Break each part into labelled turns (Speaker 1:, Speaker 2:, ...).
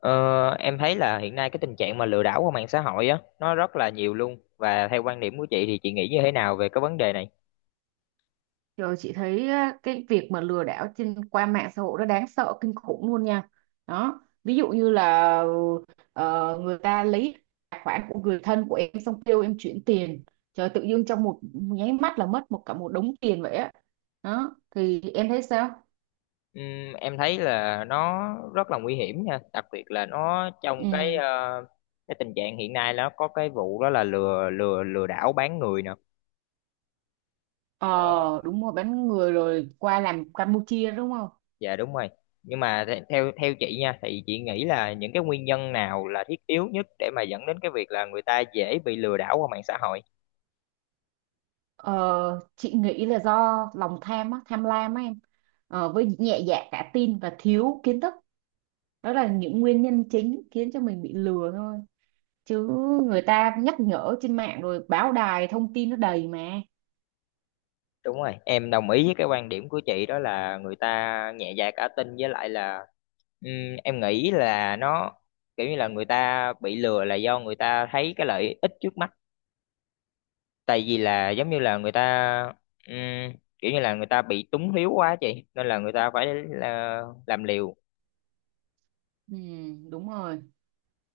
Speaker 1: Ờ, em thấy là hiện nay cái tình trạng mà lừa đảo qua mạng xã hội á nó rất là nhiều luôn và theo quan điểm của chị thì chị nghĩ như thế nào về cái vấn đề này?
Speaker 2: Rồi chị thấy á, cái việc mà lừa đảo qua mạng xã hội nó đáng sợ kinh khủng luôn nha. Đó, ví dụ như là người ta lấy tài khoản của người thân của em xong kêu em chuyển tiền. Trời tự dưng trong một nháy mắt là mất một cả một đống tiền vậy á. Đó, thì em thấy sao?
Speaker 1: Em thấy là nó rất là nguy hiểm nha, đặc biệt là nó trong cái
Speaker 2: Ừ.
Speaker 1: cái tình trạng hiện nay nó có cái vụ đó là lừa lừa lừa đảo bán người nè. Ờ,
Speaker 2: Ờ, đúng rồi, bán người rồi qua làm Campuchia đúng không?
Speaker 1: dạ đúng rồi. Nhưng mà the- theo theo chị nha thì chị nghĩ là những cái nguyên nhân nào là thiết yếu nhất để mà dẫn đến cái việc là người ta dễ bị lừa đảo qua mạng xã hội?
Speaker 2: Ờ, chị nghĩ là do lòng tham á, tham lam á em. Với nhẹ dạ cả tin và thiếu kiến thức, đó là những nguyên nhân chính khiến cho mình bị lừa thôi, chứ người ta nhắc nhở trên mạng rồi, báo đài thông tin nó đầy mà.
Speaker 1: Đúng rồi, em đồng ý với cái quan điểm của chị đó là người ta nhẹ dạ cả tin với lại là ừm, em nghĩ là nó kiểu như là người ta bị lừa là do người ta thấy cái lợi ích trước mắt. Tại vì là giống như là người ta ừm, kiểu như là người ta bị túng thiếu quá chị nên là người ta phải là làm liều.
Speaker 2: Ừ, đúng rồi.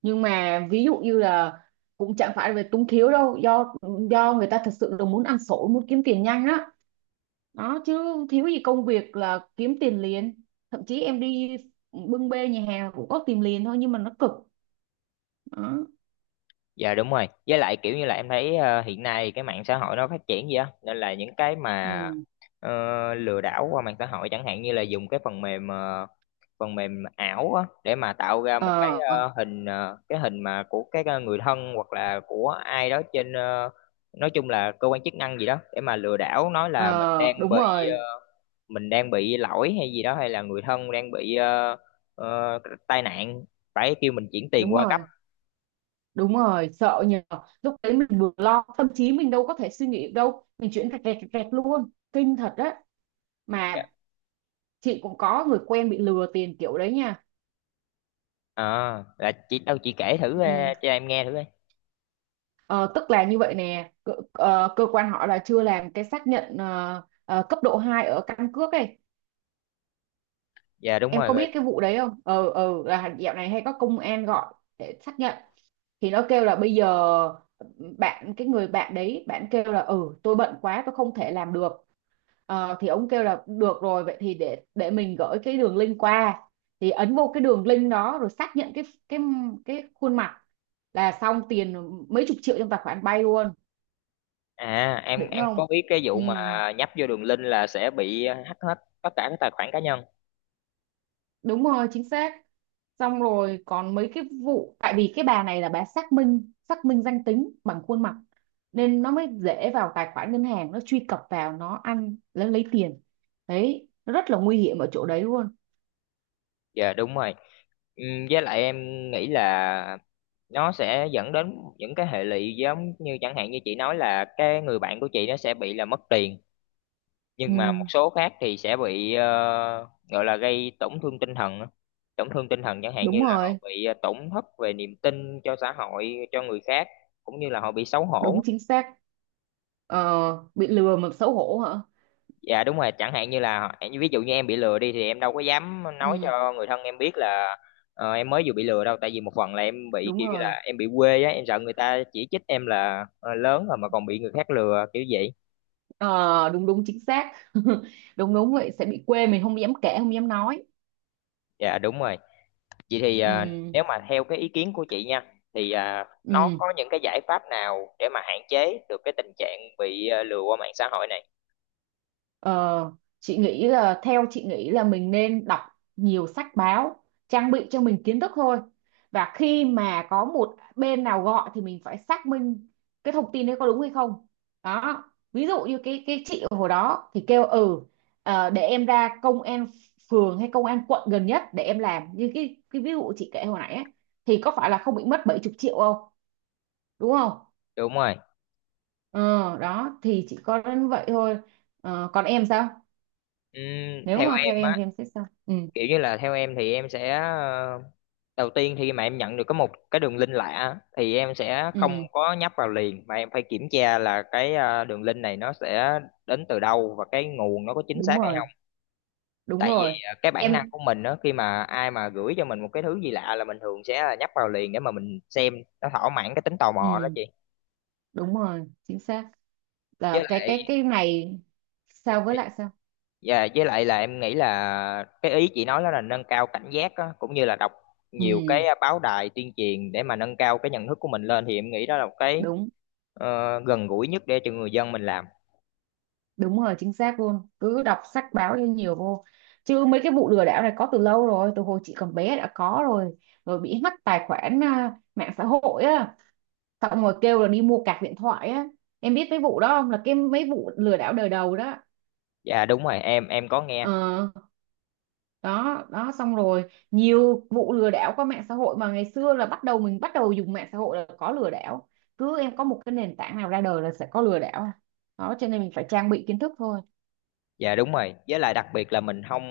Speaker 2: Nhưng mà ví dụ như là cũng chẳng phải về túng thiếu đâu, do người ta thật sự là muốn ăn xổi, muốn kiếm tiền nhanh á. Đó, chứ thiếu gì công việc là kiếm tiền liền, thậm chí em đi bưng bê nhà hàng cũng có tìm liền thôi nhưng mà nó cực. Đó.
Speaker 1: Dạ đúng rồi. Với lại kiểu như là em thấy hiện nay cái mạng xã hội nó phát triển gì á nên là những cái mà
Speaker 2: Ừ.
Speaker 1: ờ, lừa đảo qua mạng xã hội chẳng hạn như là dùng cái phần mềm phần mềm ảo á để mà tạo ra
Speaker 2: ờ
Speaker 1: một cái cái hình mà của cái người thân hoặc là của ai đó trên nói chung là cơ quan chức năng gì đó để mà lừa đảo, nói là mình
Speaker 2: ờ,
Speaker 1: đang
Speaker 2: Đúng
Speaker 1: bị
Speaker 2: rồi,
Speaker 1: mình đang bị lỗi hay gì đó, hay là người thân đang bị ờ, tai nạn phải kêu mình chuyển tiền
Speaker 2: đúng
Speaker 1: qua gấp.
Speaker 2: rồi. Đúng rồi, sợ nhờ. Lúc đấy mình vừa lo, tâm trí mình đâu có thể suy nghĩ được đâu. Mình chuyển rẹt rẹt rẹt rẹt luôn. Kinh thật đấy. Mà chị cũng có người quen bị lừa tiền kiểu đấy nha.
Speaker 1: Ờ, là chị đâu, chị kể thử
Speaker 2: Ừ.
Speaker 1: cho em nghe thử coi.
Speaker 2: Ờ, Tức là như vậy nè, cơ quan họ là chưa làm cái xác nhận cấp độ 2 ở căn cước ấy.
Speaker 1: Dạ đúng
Speaker 2: Em
Speaker 1: rồi
Speaker 2: có
Speaker 1: rồi.
Speaker 2: biết cái vụ đấy không? Ờ, là dạo này hay có công an gọi để xác nhận. Thì nó kêu là bây giờ bạn, cái người bạn đấy bạn kêu là ừ, tôi bận quá, tôi không thể làm được. Ờ, thì ông kêu là được rồi, vậy thì để mình gửi cái đường link qua, thì ấn vô cái đường link đó rồi xác nhận cái khuôn mặt là xong, tiền mấy chục triệu trong tài khoản bay luôn.
Speaker 1: À,
Speaker 2: Đỉnh
Speaker 1: em
Speaker 2: không?
Speaker 1: có biết cái vụ
Speaker 2: Ừ,
Speaker 1: mà nhấp vô đường link là sẽ bị hack hết tất cả các tài khoản cá nhân.
Speaker 2: đúng rồi, chính xác. Xong rồi còn mấy cái vụ, tại vì cái bà này là bà xác minh danh tính bằng khuôn mặt nên nó mới dễ vào tài khoản ngân hàng, nó truy cập vào, nó ăn, nó lấy tiền. Đấy, nó rất là nguy hiểm ở chỗ đấy luôn.
Speaker 1: Dạ đúng rồi. Với lại em nghĩ là nó sẽ dẫn đến những cái hệ lụy giống như chẳng hạn như chị nói là cái người bạn của chị nó sẽ bị là mất tiền,
Speaker 2: Ừ,
Speaker 1: nhưng mà một số khác thì sẽ bị gọi là gây tổn thương tinh thần á. Tổn thương tinh thần chẳng hạn như
Speaker 2: đúng
Speaker 1: là họ
Speaker 2: rồi.
Speaker 1: bị tổn thất về niềm tin cho xã hội, cho người khác, cũng như là họ bị xấu
Speaker 2: Đúng,
Speaker 1: hổ.
Speaker 2: chính xác. Ờ, bị lừa mà xấu hổ hả?
Speaker 1: Dạ đúng rồi, chẳng hạn như là họ- ví dụ như em bị lừa đi thì em đâu có dám
Speaker 2: Ừ,
Speaker 1: nói cho người thân em biết là em mới vừa bị lừa đâu, tại vì một phần là em bị
Speaker 2: đúng
Speaker 1: kiểu như
Speaker 2: rồi.
Speaker 1: là em bị quê á, em sợ người ta chỉ trích em là lớn rồi mà còn bị người khác lừa kiểu vậy.
Speaker 2: Ờ, đúng đúng, chính xác. Đúng đúng vậy, sẽ bị quê, mình không dám kể, không dám nói.
Speaker 1: Dạ đúng rồi. Vậy thì
Speaker 2: Ừ,
Speaker 1: nếu mà theo cái ý kiến của chị nha thì nó
Speaker 2: ừ.
Speaker 1: có những cái giải pháp nào để mà hạn chế được cái tình trạng bị lừa qua mạng xã hội này?
Speaker 2: Ờ, chị nghĩ là Theo chị nghĩ là mình nên đọc nhiều sách báo, trang bị cho mình kiến thức thôi, và khi mà có một bên nào gọi thì mình phải xác minh cái thông tin đấy có đúng hay không. Đó, ví dụ như cái chị ở hồi đó thì kêu ừ, để em ra công an phường hay công an quận gần nhất để em làm, như cái ví dụ chị kể hồi nãy ấy, thì có phải là không bị mất 70 triệu không, đúng không?
Speaker 1: Đúng rồi.
Speaker 2: ờ Đó, thì chỉ có đến vậy thôi. Ờ, còn em sao, nếu
Speaker 1: Theo
Speaker 2: mà
Speaker 1: em
Speaker 2: theo em
Speaker 1: á,
Speaker 2: thì em sẽ sao? Ừ,
Speaker 1: kiểu như là theo em thì em sẽ đầu tiên khi mà em nhận được có một cái đường link lạ á, thì em sẽ không
Speaker 2: ừ,
Speaker 1: có nhấp vào liền mà em phải kiểm tra là cái đường link này nó sẽ đến từ đâu và cái nguồn nó có chính
Speaker 2: đúng
Speaker 1: xác hay
Speaker 2: rồi,
Speaker 1: không.
Speaker 2: đúng
Speaker 1: Tại vì
Speaker 2: rồi
Speaker 1: cái bản năng
Speaker 2: em.
Speaker 1: của mình đó khi mà ai mà gửi cho mình một cái thứ gì lạ là mình thường sẽ là nhấp vào liền để mà mình xem, nó thỏa mãn cái tính tò mò đó
Speaker 2: Ừ,
Speaker 1: chị.
Speaker 2: đúng rồi, chính xác
Speaker 1: Với
Speaker 2: là cái cái
Speaker 1: lại
Speaker 2: cái này. Sao, với lại sao?
Speaker 1: dạ, với lại là em nghĩ là cái ý chị nói đó là nâng cao cảnh giác á, cũng như là đọc nhiều cái
Speaker 2: Ừ,
Speaker 1: báo đài tuyên truyền để mà nâng cao cái nhận thức của mình lên thì em nghĩ đó là một cái
Speaker 2: đúng,
Speaker 1: gần gũi nhất để cho người dân mình làm.
Speaker 2: đúng rồi, chính xác luôn, cứ đọc sách báo cho nhiều vô, chứ mấy cái vụ lừa đảo này có từ lâu rồi, từ hồi chị còn bé đã có rồi rồi bị hack tài khoản à, mạng xã hội á, xong rồi kêu là đi mua cạc điện thoại á. Em biết mấy vụ đó không, là cái mấy vụ lừa đảo đời đầu đó.
Speaker 1: Dạ đúng rồi, em có nghe.
Speaker 2: ờ Đó đó, xong rồi nhiều vụ lừa đảo qua mạng xã hội mà ngày xưa là bắt đầu mình bắt đầu dùng mạng xã hội là có lừa đảo. Cứ em có một cái nền tảng nào ra đời là sẽ có lừa đảo. Đó, cho nên mình phải trang bị kiến thức thôi.
Speaker 1: Dạ đúng rồi, với lại đặc biệt là mình không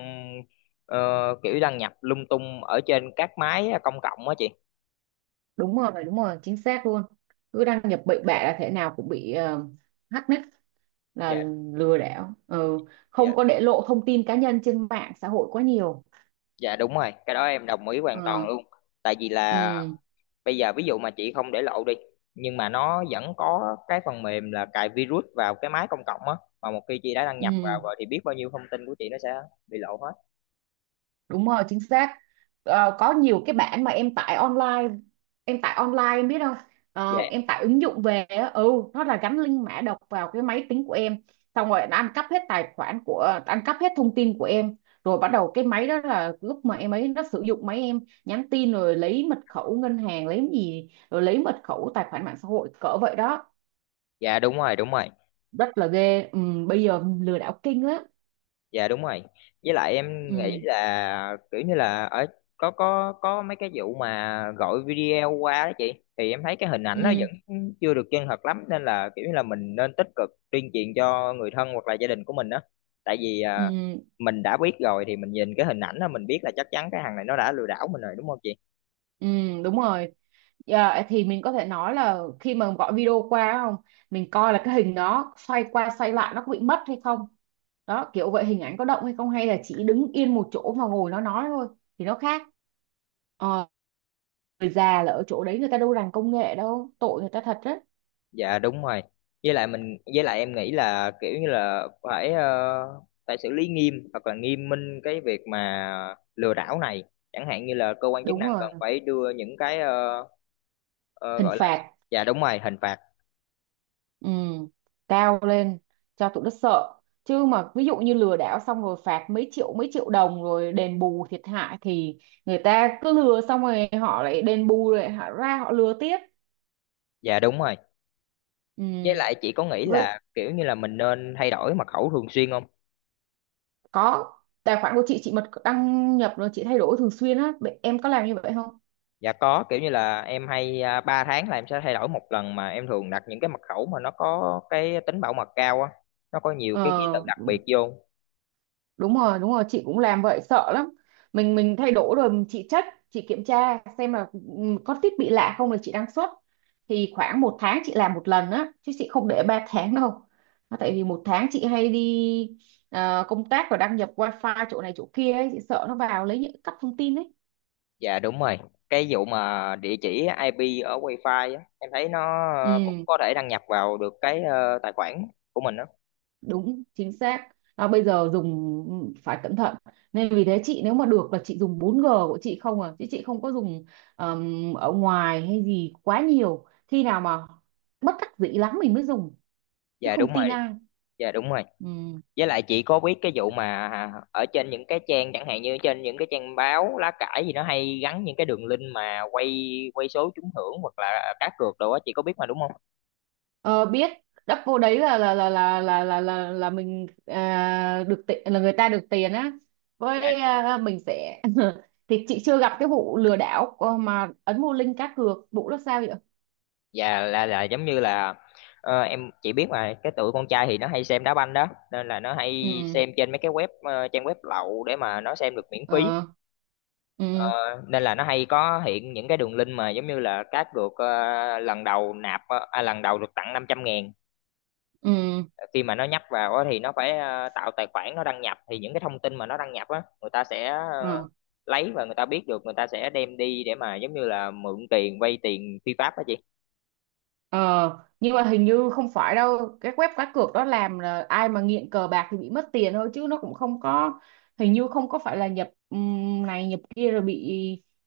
Speaker 1: ờ, kiểu đăng nhập lung tung ở trên các máy công cộng á chị.
Speaker 2: Đúng rồi, đúng rồi, chính xác luôn. Cứ đăng nhập bậy bạ là thế nào cũng bị hack nick, là
Speaker 1: Dạ,
Speaker 2: lừa đảo. Ừ. Không
Speaker 1: dạ
Speaker 2: có để lộ thông tin cá nhân trên mạng xã hội quá nhiều.
Speaker 1: dạ đúng rồi, cái đó em đồng ý hoàn toàn
Speaker 2: Ờ,
Speaker 1: luôn. Tại vì là
Speaker 2: ừ,
Speaker 1: bây giờ ví dụ mà chị không để lộ đi, nhưng mà nó vẫn có cái phần mềm là cài virus vào cái máy công cộng á, mà một khi chị đã đăng nhập
Speaker 2: ừ.
Speaker 1: vào rồi thì biết bao nhiêu thông tin của chị nó sẽ bị lộ hết.
Speaker 2: Đúng rồi, chính xác. Ờ, có nhiều cái bản mà em tải online, em biết không?
Speaker 1: dạ
Speaker 2: Ờ, em tải ứng dụng về á, nó là gắn link mã độc vào cái máy tính của em, xong rồi nó ăn cắp hết tài khoản của, ăn cắp hết thông tin của em, rồi bắt đầu cái máy đó là lúc mà em ấy, nó sử dụng máy em nhắn tin, rồi lấy mật khẩu ngân hàng, lấy gì, rồi lấy mật khẩu tài khoản mạng xã hội, cỡ vậy đó.
Speaker 1: dạ đúng rồi đúng rồi.
Speaker 2: Rất là ghê. Ừ, Bây giờ lừa đảo kinh lắm.
Speaker 1: Dạ đúng rồi, với lại em nghĩ
Speaker 2: Ừ,
Speaker 1: là kiểu như là ở có mấy cái vụ mà gọi video qua đó chị, thì em thấy cái hình ảnh nó
Speaker 2: ừ,
Speaker 1: vẫn chưa được chân thật lắm nên là kiểu như là mình nên tích cực tuyên truyền cho người thân hoặc là gia đình của mình đó. Tại vì
Speaker 2: ừ.
Speaker 1: mình đã biết rồi thì mình nhìn cái hình ảnh đó mình biết là chắc chắn cái thằng này nó đã lừa đảo mình rồi đúng không chị.
Speaker 2: Ừ, đúng rồi. Dạ, thì mình có thể nói là khi mà gọi video qua không, mình coi là cái hình đó xoay qua xoay lại nó có bị mất hay không. Đó, kiểu vậy, hình ảnh có động hay không, hay là chỉ đứng yên một chỗ mà ngồi nó nói thôi, thì nó khác. Ờ, người già là ở chỗ đấy, người ta đâu rành công nghệ đâu, tội người ta thật đấy.
Speaker 1: Dạ đúng rồi, với lại mình với lại em nghĩ là kiểu như là phải phải xử lý nghiêm hoặc là nghiêm minh cái việc mà lừa đảo này, chẳng hạn như là cơ quan chức
Speaker 2: Đúng
Speaker 1: năng
Speaker 2: rồi,
Speaker 1: cần phải đưa những cái
Speaker 2: hình
Speaker 1: gọi là
Speaker 2: phạt.
Speaker 1: dạ đúng rồi hình phạt.
Speaker 2: Ừ, cao lên cho tụi nó sợ, chứ mà ví dụ như lừa đảo xong rồi phạt mấy triệu đồng rồi đền bù thiệt hại thì người ta cứ lừa xong rồi họ lại đền bù, rồi họ ra họ lừa tiếp.
Speaker 1: Dạ đúng rồi, với
Speaker 2: Ừ.
Speaker 1: lại chị có nghĩ
Speaker 2: Vậy
Speaker 1: là kiểu như là mình nên thay đổi mật khẩu thường xuyên không?
Speaker 2: có, tài khoản của chị mà đăng nhập rồi chị thay đổi thường xuyên á. Vậy em có làm như vậy không?
Speaker 1: Dạ có, kiểu như là em hay 3 tháng là em sẽ thay đổi 1 lần, mà em thường đặt những cái mật khẩu mà nó có cái tính bảo mật cao á, nó có nhiều cái ký tự
Speaker 2: ờ
Speaker 1: đặc biệt vô.
Speaker 2: Đúng rồi, đúng rồi, chị cũng làm vậy, sợ lắm. Mình thay đổi rồi, chị kiểm tra xem là, có thiết bị lạ không là chị đăng xuất. Thì khoảng một tháng chị làm một lần á, chứ chị không để 3 tháng đâu. Nó, tại vì một tháng chị hay đi công tác và đăng nhập wifi chỗ này chỗ kia ấy, chị sợ nó vào lấy, những cắp thông tin ấy.
Speaker 1: Dạ đúng rồi. Cái vụ mà địa chỉ IP ở Wi-Fi á, em thấy nó cũng
Speaker 2: ừ
Speaker 1: có thể đăng nhập vào được cái tài khoản của mình đó.
Speaker 2: Đúng, chính xác. Bây giờ dùng, phải cẩn thận, nên vì thế chị, nếu mà được là chị dùng 4G của chị không à, chứ chị không có dùng, ở ngoài hay gì quá nhiều. Khi nào mà bất đắc dĩ lắm mình mới dùng, chứ
Speaker 1: Dạ đúng
Speaker 2: không tin
Speaker 1: rồi.
Speaker 2: ai.
Speaker 1: Dạ đúng rồi.
Speaker 2: Ừm.
Speaker 1: Với lại chị có biết cái vụ mà ở trên những cái trang chẳng hạn như trên những cái trang báo lá cải gì nó hay gắn những cái đường link mà quay quay số trúng thưởng hoặc là cá cược đồ á chị có biết mà đúng không?
Speaker 2: Ờ, biết. Đắp vô đấy là là mình được tiền, là người ta được tiền á,
Speaker 1: Dạ.
Speaker 2: với mình sẽ thì chị chưa gặp cái vụ lừa đảo mà ấn mua link cá cược, vụ đó sao vậy?
Speaker 1: Dạ là giống như là em chỉ biết mà cái tụi con trai thì nó hay xem đá banh đó nên là nó hay
Speaker 2: Ừ.
Speaker 1: xem trên mấy cái web trang web lậu để mà nó xem được miễn phí.
Speaker 2: Ờ.
Speaker 1: Ờ,
Speaker 2: Ừ,
Speaker 1: nên là nó hay có hiện những cái đường link mà giống như là cát được ờ, lần đầu nạp ờ, à, lần đầu được tặng 500.000.
Speaker 2: ừ,
Speaker 1: Khi mà nó nhấp vào á thì nó phải tạo tài khoản, nó đăng nhập thì những cái thông tin mà nó đăng nhập á người ta sẽ ờ,
Speaker 2: ừ.
Speaker 1: lấy và người ta biết được, người ta sẽ đem đi để mà giống như là mượn tiền vay tiền phi pháp đó chị.
Speaker 2: Ờ nhưng mà hình như không phải đâu, cái web cá cược đó làm là ai mà nghiện cờ bạc thì bị mất tiền thôi, chứ nó cũng không có. Hình như không có phải là nhập này, nhập kia rồi bị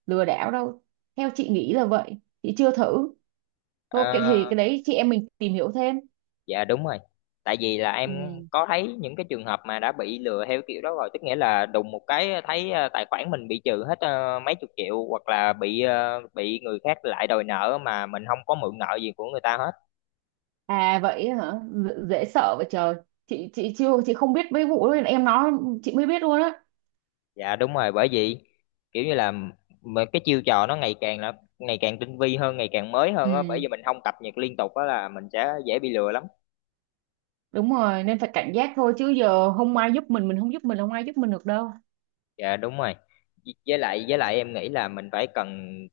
Speaker 2: lừa đảo đâu, theo chị nghĩ là vậy. Chị chưa thử. Thôi cái,
Speaker 1: Ờ,
Speaker 2: thì cái đấy chị em mình tìm hiểu thêm.
Speaker 1: dạ đúng rồi. Tại vì là em
Speaker 2: Ừ.
Speaker 1: có thấy những cái trường hợp mà đã bị lừa theo kiểu đó rồi, tức nghĩa là đùng một cái thấy tài khoản mình bị trừ hết mấy chục triệu hoặc là bị bị người khác lại đòi nợ mà mình không có mượn nợ gì của người ta hết.
Speaker 2: Vậy hả? Dễ sợ vậy trời. Chị không biết mấy vụ đó em nói, chị mới biết luôn á.
Speaker 1: Dạ đúng rồi, bởi vì kiểu như là mà cái chiêu trò nó ngày càng là ngày càng tinh vi hơn, ngày càng mới hơn á, bởi vì
Speaker 2: Ừ,
Speaker 1: mình không cập nhật liên tục á là mình sẽ dễ bị lừa lắm.
Speaker 2: đúng rồi, nên phải cảnh giác thôi, chứ giờ không ai giúp mình không giúp mình, không ai giúp mình được đâu.
Speaker 1: Dạ đúng rồi, với lại em nghĩ là mình phải cần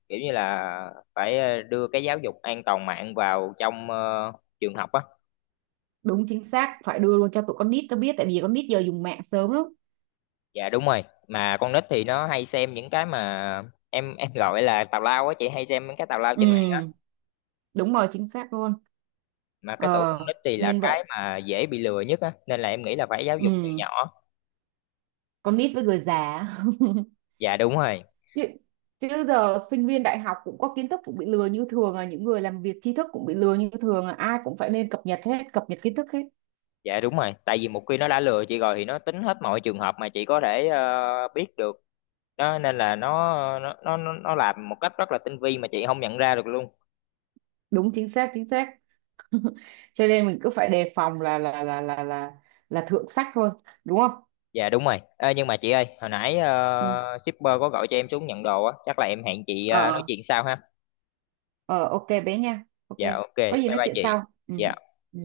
Speaker 1: kiểu như là phải đưa cái giáo dục an toàn mạng vào trong trường học á.
Speaker 2: Đúng, chính xác, phải đưa luôn cho tụi con nít nó biết, tại vì con nít giờ dùng mạng sớm lắm.
Speaker 1: Dạ đúng rồi, mà con nít thì nó hay xem những cái mà em gọi là tào lao á chị, hay xem những cái tào lao trên mạng á.
Speaker 2: Ừ, đúng rồi, chính xác luôn.
Speaker 1: Mà cái tuổi
Speaker 2: ờ
Speaker 1: con nít thì là
Speaker 2: Nên vậy.
Speaker 1: cái mà dễ bị lừa nhất á, nên là em nghĩ là phải giáo dục từ
Speaker 2: Ừ,
Speaker 1: nhỏ.
Speaker 2: con nít với người già.
Speaker 1: Dạ đúng rồi.
Speaker 2: chứ chứ giờ sinh viên đại học cũng có kiến thức cũng bị lừa như thường à, những người làm việc tri thức cũng bị lừa như thường à, ai cũng phải nên cập nhật hết, cập nhật kiến thức hết.
Speaker 1: Dạ đúng rồi, tại vì một khi nó đã lừa chị rồi thì nó tính hết mọi trường hợp mà chị có thể biết được đó, nên là nó làm một cách rất là tinh vi mà chị không nhận ra được luôn.
Speaker 2: Đúng, chính xác, chính xác. Cho nên mình cứ phải đề phòng là thượng sách thôi, đúng không?
Speaker 1: Dạ đúng rồi. Ê, nhưng mà chị ơi, hồi nãy
Speaker 2: Ừ.
Speaker 1: shipper có gọi cho em xuống nhận đồ á, chắc là em hẹn chị nói
Speaker 2: ờ
Speaker 1: chuyện sau ha.
Speaker 2: ờ, ok bé nha, ok,
Speaker 1: Dạ ok
Speaker 2: có gì
Speaker 1: bye
Speaker 2: nói
Speaker 1: bye
Speaker 2: chuyện
Speaker 1: chị.
Speaker 2: sau. Ừ,
Speaker 1: Dạ.
Speaker 2: ừ.